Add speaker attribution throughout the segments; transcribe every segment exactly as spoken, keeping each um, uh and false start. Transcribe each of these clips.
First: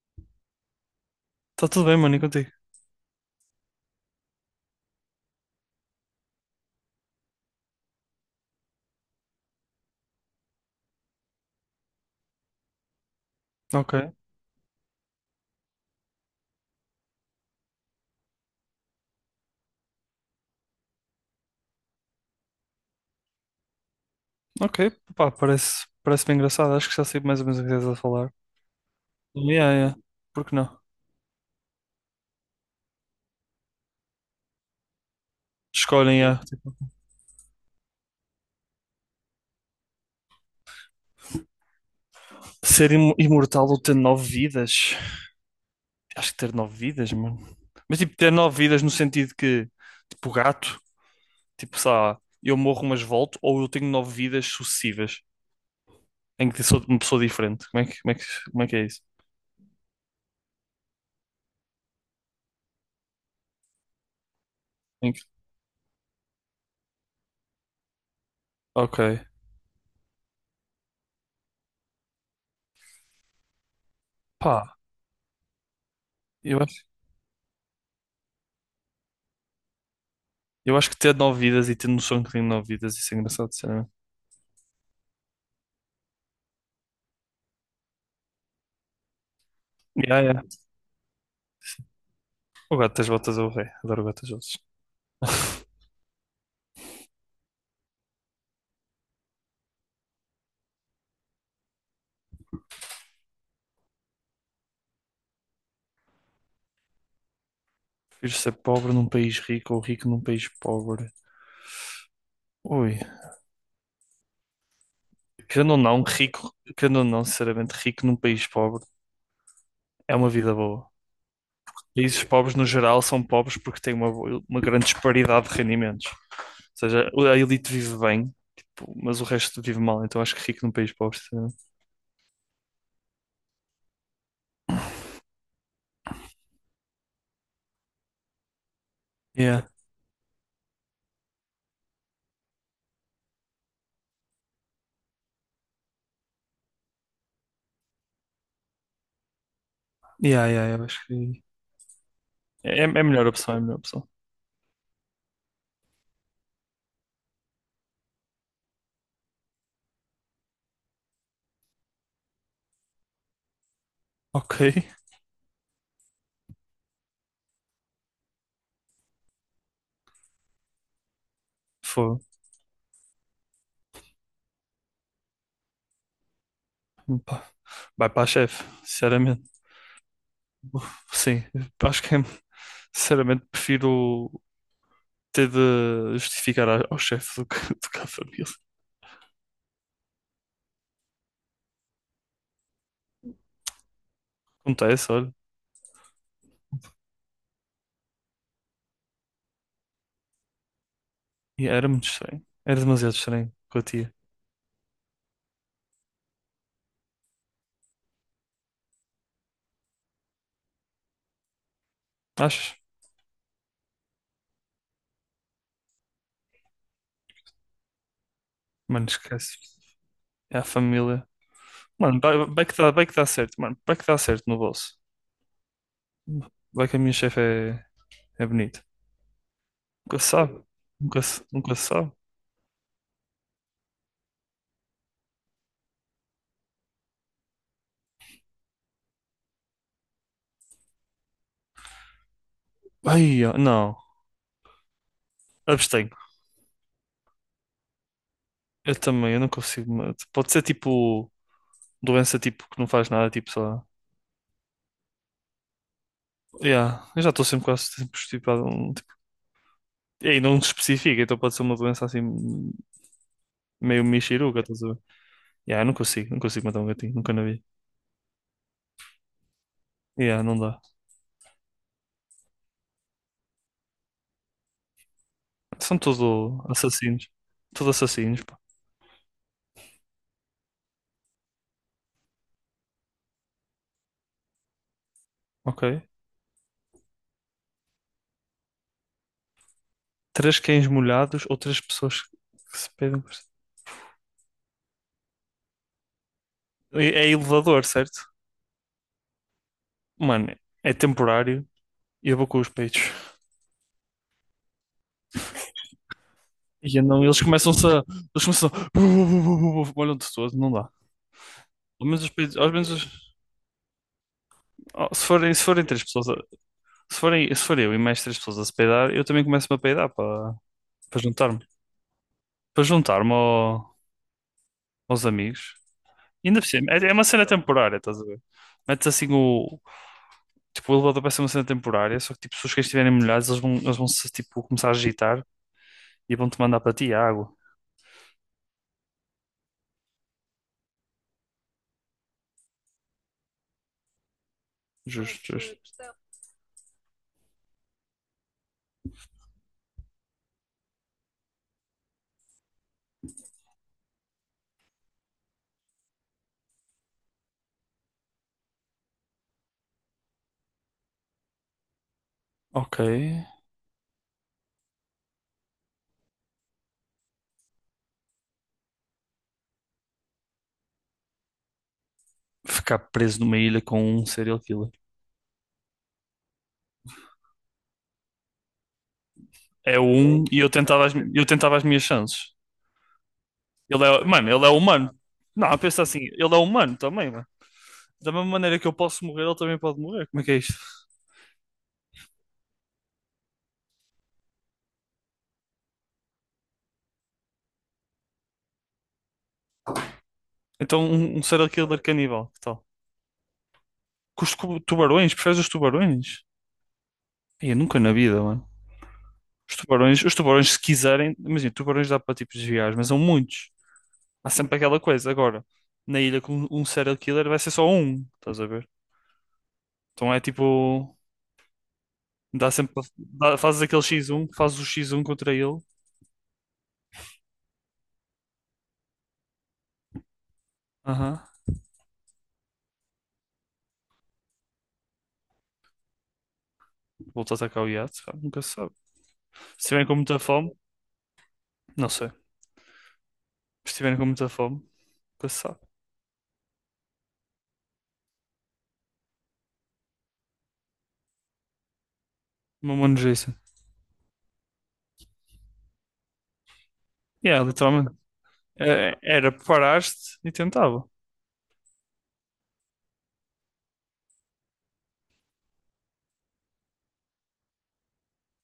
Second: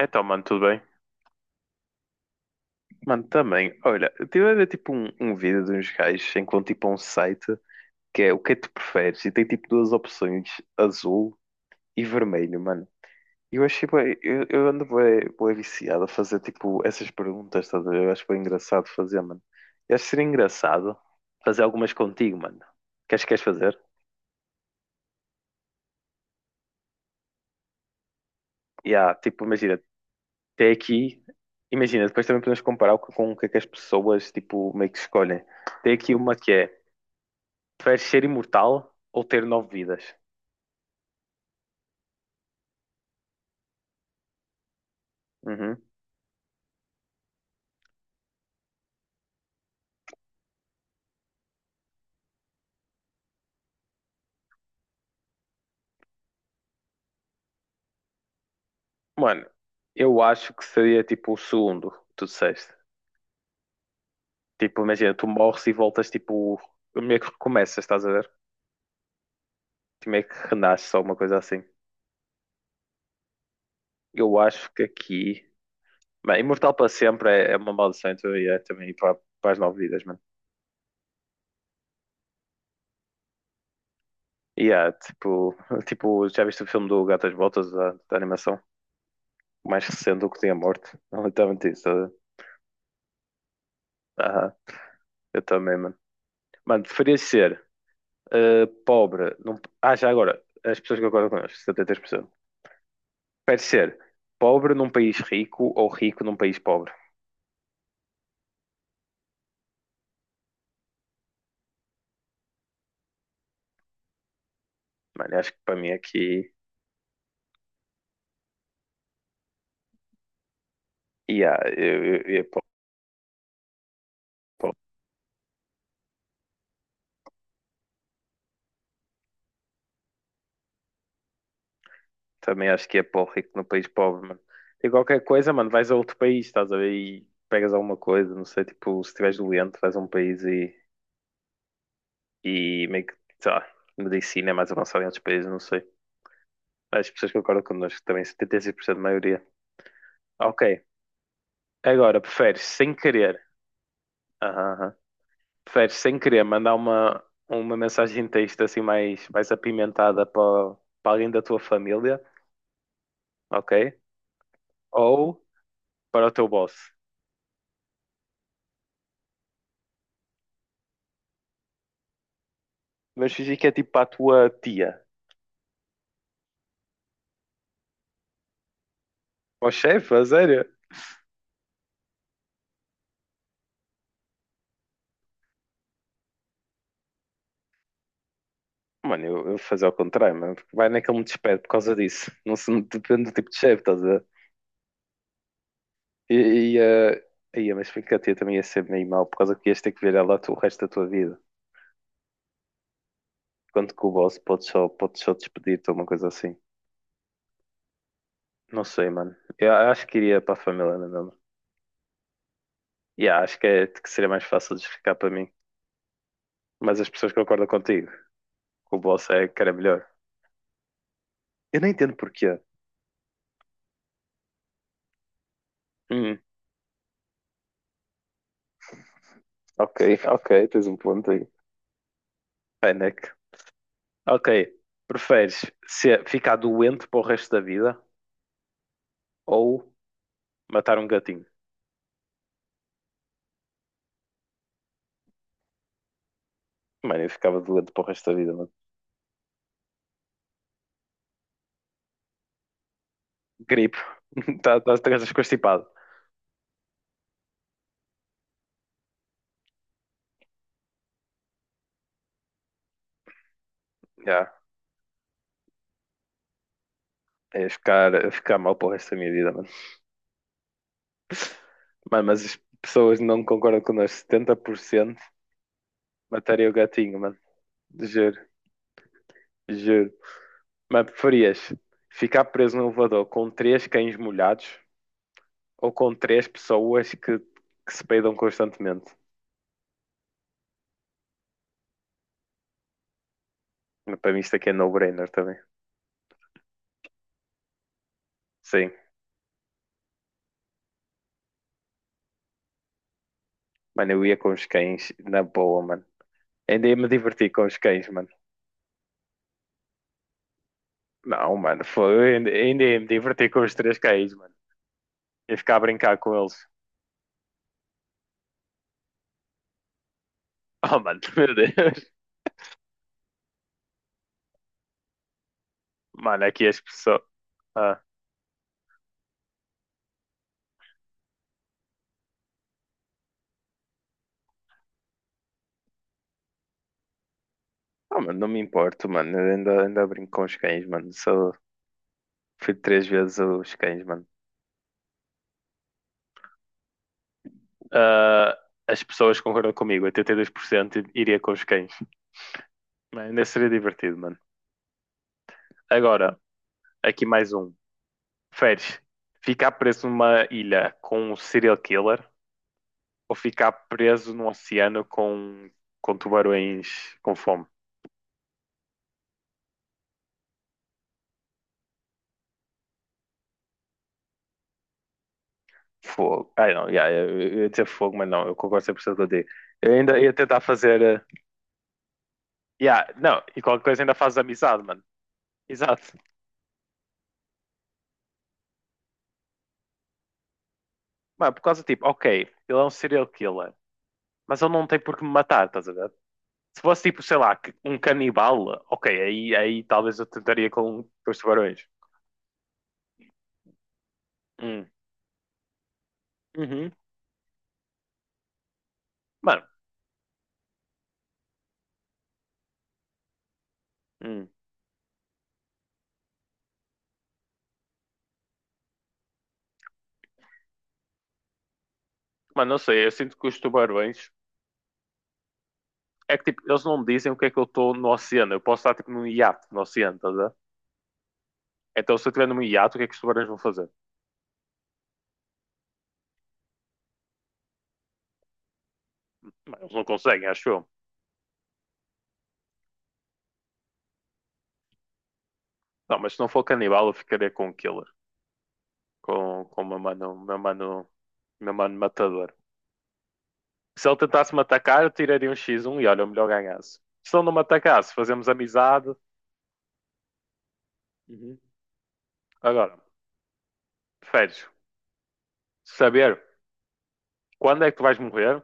Speaker 1: Então, mano, tudo bem?
Speaker 2: Tá tudo bem, mano, e contigo?
Speaker 1: Mano, também. Olha, eu estive a ver tipo um, um vídeo de uns gajos, enquanto tipo a um site que é o que é que tu preferes e tem tipo duas opções, azul e vermelho, mano. E eu achei,
Speaker 2: Ok,
Speaker 1: bué- eu, eu ando bué, bué viciado a fazer tipo essas perguntas, estás a ver? Eu acho bem engraçado fazer, mano. Eu acho que seria engraçado fazer algumas contigo, mano. Queres, queres fazer?
Speaker 2: ok, pá, parece, parece bem engraçado. Acho que já sei mais ou menos o que estás a falar.
Speaker 1: E há, tipo,
Speaker 2: Yeah,
Speaker 1: imagina,
Speaker 2: yeah. Por que
Speaker 1: até
Speaker 2: não?
Speaker 1: aqui, imagina, depois também podemos comparar o que- com o que é que as pessoas tipo meio que escolhem. Tem aqui
Speaker 2: Escolhem,
Speaker 1: uma
Speaker 2: yeah.
Speaker 1: que
Speaker 2: Tipo,
Speaker 1: é. Preferes ser imortal ou ter nove vidas?
Speaker 2: ser im- imortal ou ter nove vidas?
Speaker 1: Uhum.
Speaker 2: Acho que ter nove vidas, mano. Mas tipo, ter nove vidas no sentido que, tipo, gato, tipo, sei lá, eu morro mas volto, ou eu tenho nove vidas sucessivas, em que sou uma pessoa diferente. Como é que, como é que, como é que é isso?
Speaker 1: Mano, eu acho que seria tipo o segundo, que tu disseste. Tipo,
Speaker 2: Em
Speaker 1: imagina,
Speaker 2: que-
Speaker 1: tu morres e voltas tipo. Meio que recomeças, estás a ver?
Speaker 2: Ok,
Speaker 1: Tipo, meio que renasces, alguma coisa assim. Eu acho
Speaker 2: pá,
Speaker 1: que aqui. Bem,
Speaker 2: eu
Speaker 1: imortal
Speaker 2: acho,
Speaker 1: para sempre é, é uma maldição, então é também para, para as nove vidas, mano.
Speaker 2: eu acho que ter nove vidas e ter noção que tenho nove vidas, isso é engraçado, sinceramente.
Speaker 1: E é tipo, tipo, já viste o filme do Gato às Botas, da, da animação? Mais recente do que tinha morte. Não, literalmente isso. Tá a ver?
Speaker 2: O Gato das Botas é o rei. Adoro o Gato das
Speaker 1: Aham,
Speaker 2: Botas.
Speaker 1: eu também, mano. Mano, preferias ser eh, pobre. Num... Ah, já agora, as pessoas que concordam connosco, setenta e três por cento. Prefere ser pobre num país rico ou rico num país pobre?
Speaker 2: Prefiro ser pobre num país rico ou rico num país pobre. Ui.
Speaker 1: Mano, eu acho que
Speaker 2: Querendo
Speaker 1: para
Speaker 2: ou
Speaker 1: mim
Speaker 2: não,
Speaker 1: aqui.
Speaker 2: rico, querendo ou não, sinceramente, rico num país pobre é uma vida boa.
Speaker 1: Yeah, eu, eu,
Speaker 2: Países
Speaker 1: eu, ia
Speaker 2: pobres,
Speaker 1: para.
Speaker 2: no geral, são pobres porque têm uma, bo- uma grande disparidade de rendimentos. Ou seja, a elite vive bem, tipo, mas o resto vive mal. Então acho que rico num país pobre, sinceramente.
Speaker 1: Também acho que é para o rico num país pobre, mano. E qualquer coisa, mano, vais a outro país, estás a ver? E pegas alguma coisa, não sei, tipo, se estiveres
Speaker 2: Yeah.
Speaker 1: doente, vais a um país e, e meio que, sei lá, medicina é mais avançada em outros países, não sei. As pessoas que concordam connosco também, setenta e seis por cento da maioria.
Speaker 2: Yeah, yeah, yeah,
Speaker 1: Ok.
Speaker 2: eu acho que
Speaker 1: Agora, preferes
Speaker 2: é, é
Speaker 1: sem
Speaker 2: a melhor
Speaker 1: querer.
Speaker 2: opção, é a melhor opção.
Speaker 1: Aham, aham. Preferes, sem querer, mandar uma, uma mensagem de texto assim mais, mais apimentada para, para alguém da tua família, ok?
Speaker 2: Ok.
Speaker 1: Ou para o teu boss.
Speaker 2: Foi.
Speaker 1: Mas fingir que é tipo para a tua tia.
Speaker 2: Vai para a chefe, sinceramente.
Speaker 1: Ó chefe, a sério?
Speaker 2: Sim, acho que é sinceramente, prefiro ter de justificar a- ao chefe do que, do que à família.
Speaker 1: Mano, eu, eu vou fazer ao contrário, mano. Porque vai naquele me despede por causa disso. Não se depende do tipo de chefe, estás a ver?
Speaker 2: Acontece, olha.
Speaker 1: E, e, eh, ia, mas porque a tia também ia ser meio mal, por causa que ias ter que ver ela tu- o resto da tua vida.
Speaker 2: E era muito estranho. Era demasiado estranho com a
Speaker 1: Enquanto que o
Speaker 2: tia.
Speaker 1: boss pode só, pode só despedir-te ou uma coisa assim. Não sei, mano. Eu acho que iria para a família, não é mesmo?
Speaker 2: Achas?
Speaker 1: Yeah, acho que, é, que seria mais fácil de explicar para mim. Mas as pessoas concordam contigo, que o
Speaker 2: Mano,
Speaker 1: boss é
Speaker 2: esquece.
Speaker 1: que era melhor.
Speaker 2: É a família.
Speaker 1: Eu não entendo
Speaker 2: Mano, vai,
Speaker 1: porquê.
Speaker 2: vai que dá, vai que dá certo, mano. Vai que dá certo no bolso.
Speaker 1: Hum,
Speaker 2: Vai que a minha chefe é, é bonita.
Speaker 1: ok,
Speaker 2: Nunca se sabe.
Speaker 1: ok, tens um
Speaker 2: Nunca,
Speaker 1: ponto
Speaker 2: se-
Speaker 1: aí.
Speaker 2: nunca se sabe.
Speaker 1: Fennec. Ok, preferes ser, ficar doente para o resto da vida ou matar um gatinho?
Speaker 2: Ai, ó, não. Abstenho.
Speaker 1: Mano, eu ficava doente para o resto da vida, mano.
Speaker 2: Eu também, eu não consigo. Mas pode ser tipo doença tipo que não faz nada, tipo só.
Speaker 1: Gripe. Tá, tá, estás constipado.
Speaker 2: Yeah, eu já estou sempre quase sempre estipado. E aí não especifica, então pode ser uma doença assim meio
Speaker 1: Já,
Speaker 2: mexeruca, estás a ver? Yeah, eu não consigo, não consigo matar um gatinho, nunca na vi.
Speaker 1: é ficar, é ficar mal para o resto da minha vida, mano.
Speaker 2: Yeah, não dá.
Speaker 1: Mano, mas as pessoas não concordam connosco. Setenta por cento
Speaker 2: São tudo
Speaker 1: mataria o gatinho,
Speaker 2: assassinos.
Speaker 1: mano.
Speaker 2: Tudo
Speaker 1: Juro,
Speaker 2: assassinos, pá.
Speaker 1: juro. Mas preferias ficar preso num elevador com três cães molhados ou
Speaker 2: Ok.
Speaker 1: com três pessoas que, que se peidam constantemente?
Speaker 2: Três cães molhados ou três pessoas que se pedem por... si.
Speaker 1: Mas para mim isto aqui é no-brainer também.
Speaker 2: É é elevador, certo?
Speaker 1: Sim,
Speaker 2: Mano, é temporário e eu vou com os peitos.
Speaker 1: mano, eu ia com os cães na boa, mano. Ainda ia
Speaker 2: E
Speaker 1: me
Speaker 2: não, eles
Speaker 1: divertir com os
Speaker 2: começam-se a...
Speaker 1: cães, mano.
Speaker 2: Eles começam a... Molham-te todo, não dá.
Speaker 1: Não, mano,
Speaker 2: Ao menos os
Speaker 1: foi, ainda,
Speaker 2: peitos... Ao
Speaker 1: ainda
Speaker 2: menos
Speaker 1: ia me
Speaker 2: os-
Speaker 1: divertir com os três cães, mano.
Speaker 2: oh, se forem,
Speaker 1: Ia
Speaker 2: se
Speaker 1: ficar a
Speaker 2: forem três
Speaker 1: brincar
Speaker 2: pessoas...
Speaker 1: com
Speaker 2: a-
Speaker 1: eles.
Speaker 2: Se forem, se for eu e mais três pessoas a se peidar, eu também começo-me a peidar, pá.
Speaker 1: Oh, mano,
Speaker 2: Para
Speaker 1: meu
Speaker 2: juntar-me.
Speaker 1: Deus.
Speaker 2: Para juntar-me ao- aos amigos.
Speaker 1: Mano,
Speaker 2: E ainda
Speaker 1: aqui
Speaker 2: por
Speaker 1: as
Speaker 2: cima, é, é
Speaker 1: pessoas.
Speaker 2: uma cena temporária,
Speaker 1: Ah,
Speaker 2: estás a ver? Metes assim o. Tipo, o elevador vai ser uma cena temporária, só que tipo, se os cães estiverem molhados, eles vão, eles vão se tipo, começar a agitar e vão-te mandar para ti água.
Speaker 1: Ah, mano, não me importo, mano. Eu ainda, ainda brinco com os cães, mano. Sou... Fui três vezes os cães, mano.
Speaker 2: Justo, justo.
Speaker 1: Ah, as pessoas concordam comigo, oitenta e dois por cento iria com os cães. Mano, ainda seria divertido, mano. Agora, aqui mais um. Feres, ficar preso numa ilha com um serial killer
Speaker 2: Ok.
Speaker 1: ou ficar preso num oceano com, com tubarões com fome?
Speaker 2: Ficar preso numa ilha com um serial killer.
Speaker 1: Fogo. Ai não, yeah, eu, eu ia dizer fogo, mas não, eu concordo cem por cento contigo. Eu
Speaker 2: É
Speaker 1: ainda ia
Speaker 2: um e
Speaker 1: tentar
Speaker 2: eu
Speaker 1: fazer.
Speaker 2: tentava as,
Speaker 1: eh,
Speaker 2: mi- eu tentava as minhas chances.
Speaker 1: Yeah, não, e qualquer coisa
Speaker 2: Ele
Speaker 1: ainda
Speaker 2: é,
Speaker 1: fazes
Speaker 2: mano, ele é
Speaker 1: amizade, mano.
Speaker 2: humano. Não, pensa
Speaker 1: Exato.
Speaker 2: assim, ele é humano também, mano. Da mesma maneira que eu posso morrer, ele também pode morrer. Como é que é isto?
Speaker 1: Mano, por causa tipo, ok, ele é um serial killer, mas ele não tem por que me matar, estás a ver? Se fosse tipo, sei lá, que- um canibal, ok, aí, aí talvez eu tentaria com,
Speaker 2: Então,
Speaker 1: com
Speaker 2: um,
Speaker 1: os
Speaker 2: um serial
Speaker 1: tubarões.
Speaker 2: killer caníbal, que tal? Com os tu-
Speaker 1: Hum.
Speaker 2: tubarões, preferes os tubarões?
Speaker 1: Uhum.
Speaker 2: Ai, nunca na vida, mano.
Speaker 1: Mano,
Speaker 2: Os tubarões, os tubarões, se quiserem, imagina, tubarões dá para tipo desviar, mas são muitos.
Speaker 1: hum.
Speaker 2: Há sempre aquela coisa. Agora, na ilha com um serial killer vai ser só um, estás a ver? Então é tipo, dá
Speaker 1: Mano, não
Speaker 2: sempre, pra-
Speaker 1: sei, eu sinto que os
Speaker 2: dá, fazes aquele
Speaker 1: tubarões
Speaker 2: xis um, fazes o xis um contra ele.
Speaker 1: é que tipo, eles não me dizem o que é que eu estou no oceano. Eu posso estar tipo num iate no oceano, estás a ver?
Speaker 2: Aham.
Speaker 1: Então se eu estiver num iate, o que é que os tubarões vão fazer?
Speaker 2: Volta a atacar o iate, pá, nunca se sabe. Se
Speaker 1: Mano, eles não
Speaker 2: estiverem com muita
Speaker 1: conseguem, acho
Speaker 2: fome,
Speaker 1: eu.
Speaker 2: não sei. Se estiverem com muita fome, nunca se sabe.
Speaker 1: Não, mas se não for canibal, eu ficaria com o killer, com, com o meu mano, meu mano, meu mano matador.
Speaker 2: Uma mano Jason.
Speaker 1: Se ele tentasse me atacar, eu tiraria um x um e olha, o melhor ganhasse. Se ele não me
Speaker 2: Yeah,
Speaker 1: atacasse,
Speaker 2: literalmente.
Speaker 1: fazemos amizade.
Speaker 2: É, Era, preparaste e tentava.
Speaker 1: Uhum. Agora, preferes saber quando é que tu vais morrer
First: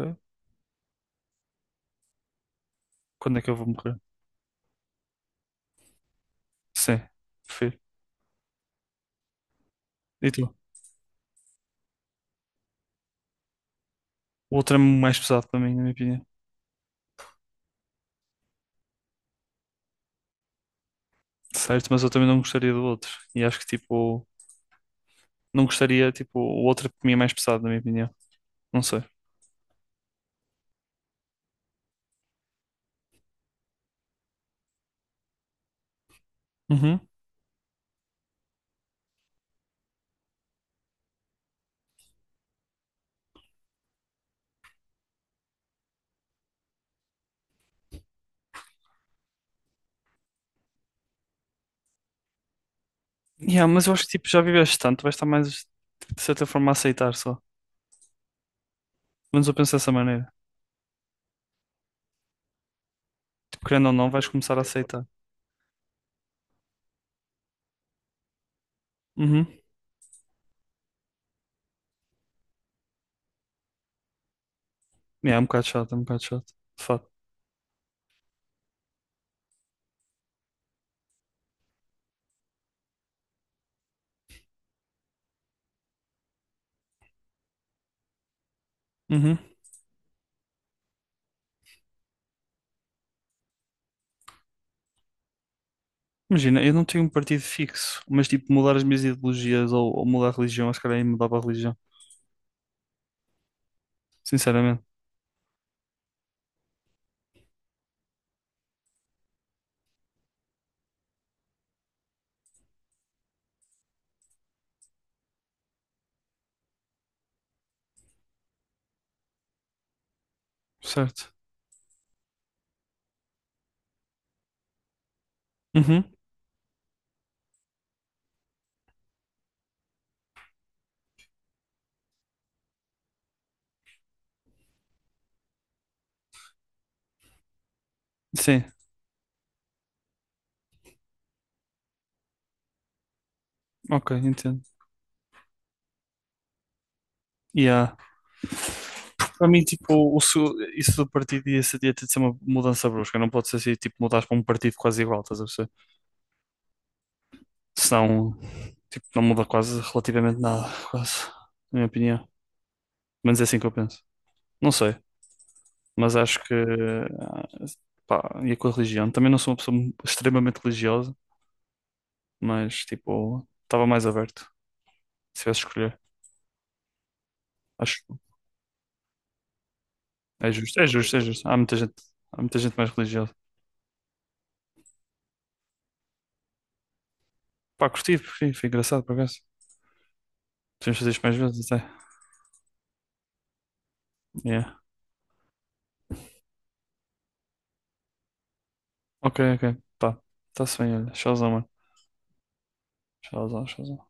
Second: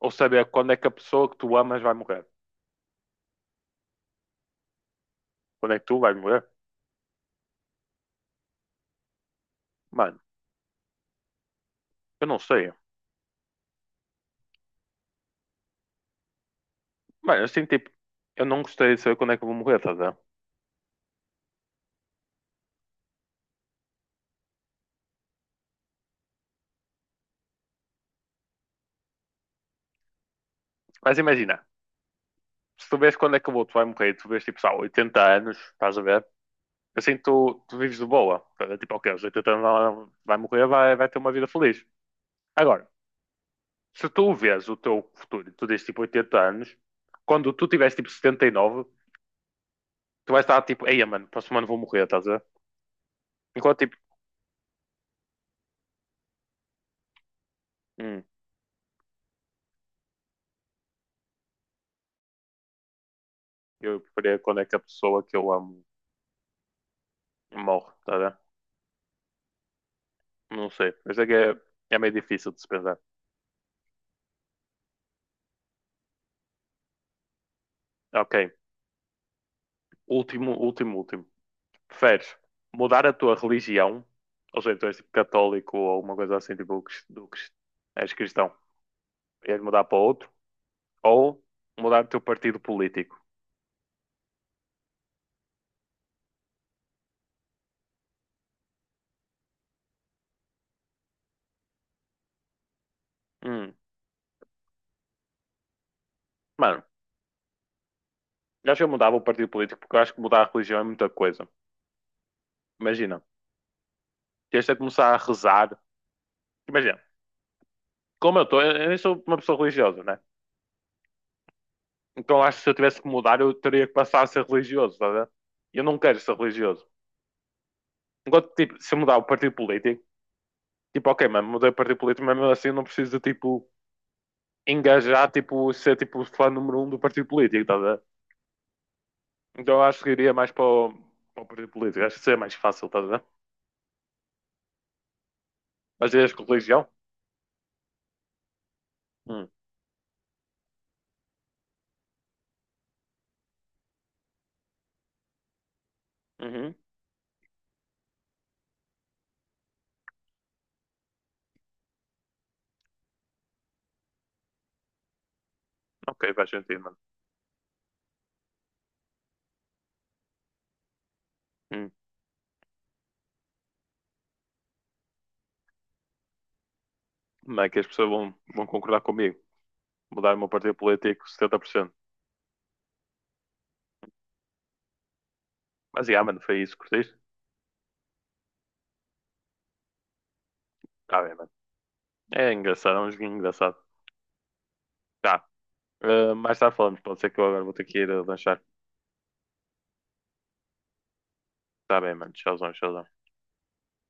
Speaker 1: ou saber quando é que a pessoa que tu amas vai morrer?
Speaker 2: Quando é que eu vou morrer?
Speaker 1: Quando é que tu vais morrer?
Speaker 2: Sim, prefiro.
Speaker 1: Mano,
Speaker 2: E tu?
Speaker 1: eu não sei.
Speaker 2: O outro é mais pesado para mim, na minha opinião.
Speaker 1: Mano, assim, tipo, eu não gostaria de saber quando é que eu vou morrer, estás a ver?
Speaker 2: Certo, mas eu também não gostaria do outro. E acho que, tipo, não gostaria, tipo, o outro é para mim é mais pesado, na minha opinião. Não sei.
Speaker 1: Mas imagina, se tu vês quando é que o outro vai morrer, e tu vês tipo, sei lá, oitenta anos, estás a ver?
Speaker 2: Uhum.
Speaker 1: Assim tu, tu vives de boa. É tipo, ok, aos oitenta anos ela vai morrer, vai, vai ter uma vida feliz. Agora, se tu vês o teu futuro e tu dizes tipo oitenta anos, quando tu tiveres tipo setenta e nove, tu vais estar tipo, ei, mano, próximo ano vou morrer, estás a ver?
Speaker 2: Yeah,
Speaker 1: Enquanto
Speaker 2: mas eu
Speaker 1: tipo,
Speaker 2: acho que, tipo, já viveste tanto, vais estar mais, tipo, de certa forma, a aceitar só.
Speaker 1: Hum,
Speaker 2: Mas eu penso dessa maneira. Tipo, querendo ou
Speaker 1: eu
Speaker 2: não, vais
Speaker 1: preferia
Speaker 2: começar
Speaker 1: quando
Speaker 2: a
Speaker 1: é que a
Speaker 2: aceitar.
Speaker 1: pessoa que eu amo morre, tá a ver?
Speaker 2: Uhum.
Speaker 1: Não sei. Mas é que é, é meio difícil de se pensar.
Speaker 2: Yeah, é um bocado chato, é um bocado chato. De fato.
Speaker 1: Ok. Último, último, último. Preferes mudar a tua religião? Ou seja, tu és tipo católico ou alguma coisa assim, tipo, crist- do crist- és cristão.
Speaker 2: Uhum.
Speaker 1: Ias mudar para outro? Ou mudar o teu partido político?
Speaker 2: Imagina, eu não tenho um partido fixo, mas, tipo, mudar as minhas ideologias ou, ou mudar a religião, acho que calhar aí mudava a religião.
Speaker 1: Hum,
Speaker 2: Sinceramente.
Speaker 1: mano, eu acho que eu mudava o partido político porque eu acho que mudar a religião é muita coisa. Imagina, tens de começar a rezar. Imagina, como eu estou, eu eu nem sou uma pessoa religiosa, né?
Speaker 2: Certo.
Speaker 1: Então acho que se eu tivesse que mudar, eu teria que passar a ser religioso, tá a ver? Eu não
Speaker 2: Uhum.
Speaker 1: quero ser religioso. Enquanto, tipo, se eu mudar o partido político, tipo, ok, mano, mudei o partido político, mas mesmo assim eu não preciso, de, tipo, engajar, tipo, ser, tipo, fã número um do partido político, tá a ver?
Speaker 2: Sim.
Speaker 1: Então eu acho que iria mais para o, para o, partido político, acho que seria mais fácil, tá a ver?
Speaker 2: Ok, entendo.
Speaker 1: Mas irias com religião?
Speaker 2: Yeah.
Speaker 1: Hum.
Speaker 2: Para mim, tipo, o su- isso do partido ia, ser- ia ter de ser uma mudança brusca. Não pode ser assim, tipo, mudares para um partido quase igual, estás a perceber?
Speaker 1: Uhum.
Speaker 2: Senão, tipo, não muda quase relativamente nada, quase, na minha opinião. Mas é assim que eu penso. Não sei, mas
Speaker 1: Ok,
Speaker 2: acho
Speaker 1: faz
Speaker 2: que,
Speaker 1: sentido, mano.
Speaker 2: ah, pá, ia com a religião. Também não sou uma pessoa mu- extremamente religiosa,
Speaker 1: Hum.
Speaker 2: mas, tipo, estava mais aberto, se tivesse de escolher.
Speaker 1: Não é que as
Speaker 2: Acho
Speaker 1: pessoas
Speaker 2: que
Speaker 1: vão, vão concordar comigo. Mudar o meu
Speaker 2: é
Speaker 1: partido
Speaker 2: justo, é justo, é
Speaker 1: político
Speaker 2: justo. Há muita
Speaker 1: setenta por cento.
Speaker 2: gente, há muita gente mais religiosa.
Speaker 1: Mas, yeah, mano, foi isso, curtiste?
Speaker 2: Pá, curti, curti, foi engraçado, por acaso. Podemos fazer
Speaker 1: Tá
Speaker 2: isto
Speaker 1: bem,
Speaker 2: mais
Speaker 1: mano.
Speaker 2: vezes, até.
Speaker 1: É engraçado, é um joguinho engraçado.
Speaker 2: Yeah.
Speaker 1: Tá. Uh, mais tarde falamos, pode ser que eu agora vou ter que ir a lanchar.
Speaker 2: Ok, ok. Tá. Tá-se bem, olha. Showzão, mano.
Speaker 1: Está bem, mano. Tchauzão, tchauzão.
Speaker 2: Showzão, showzão.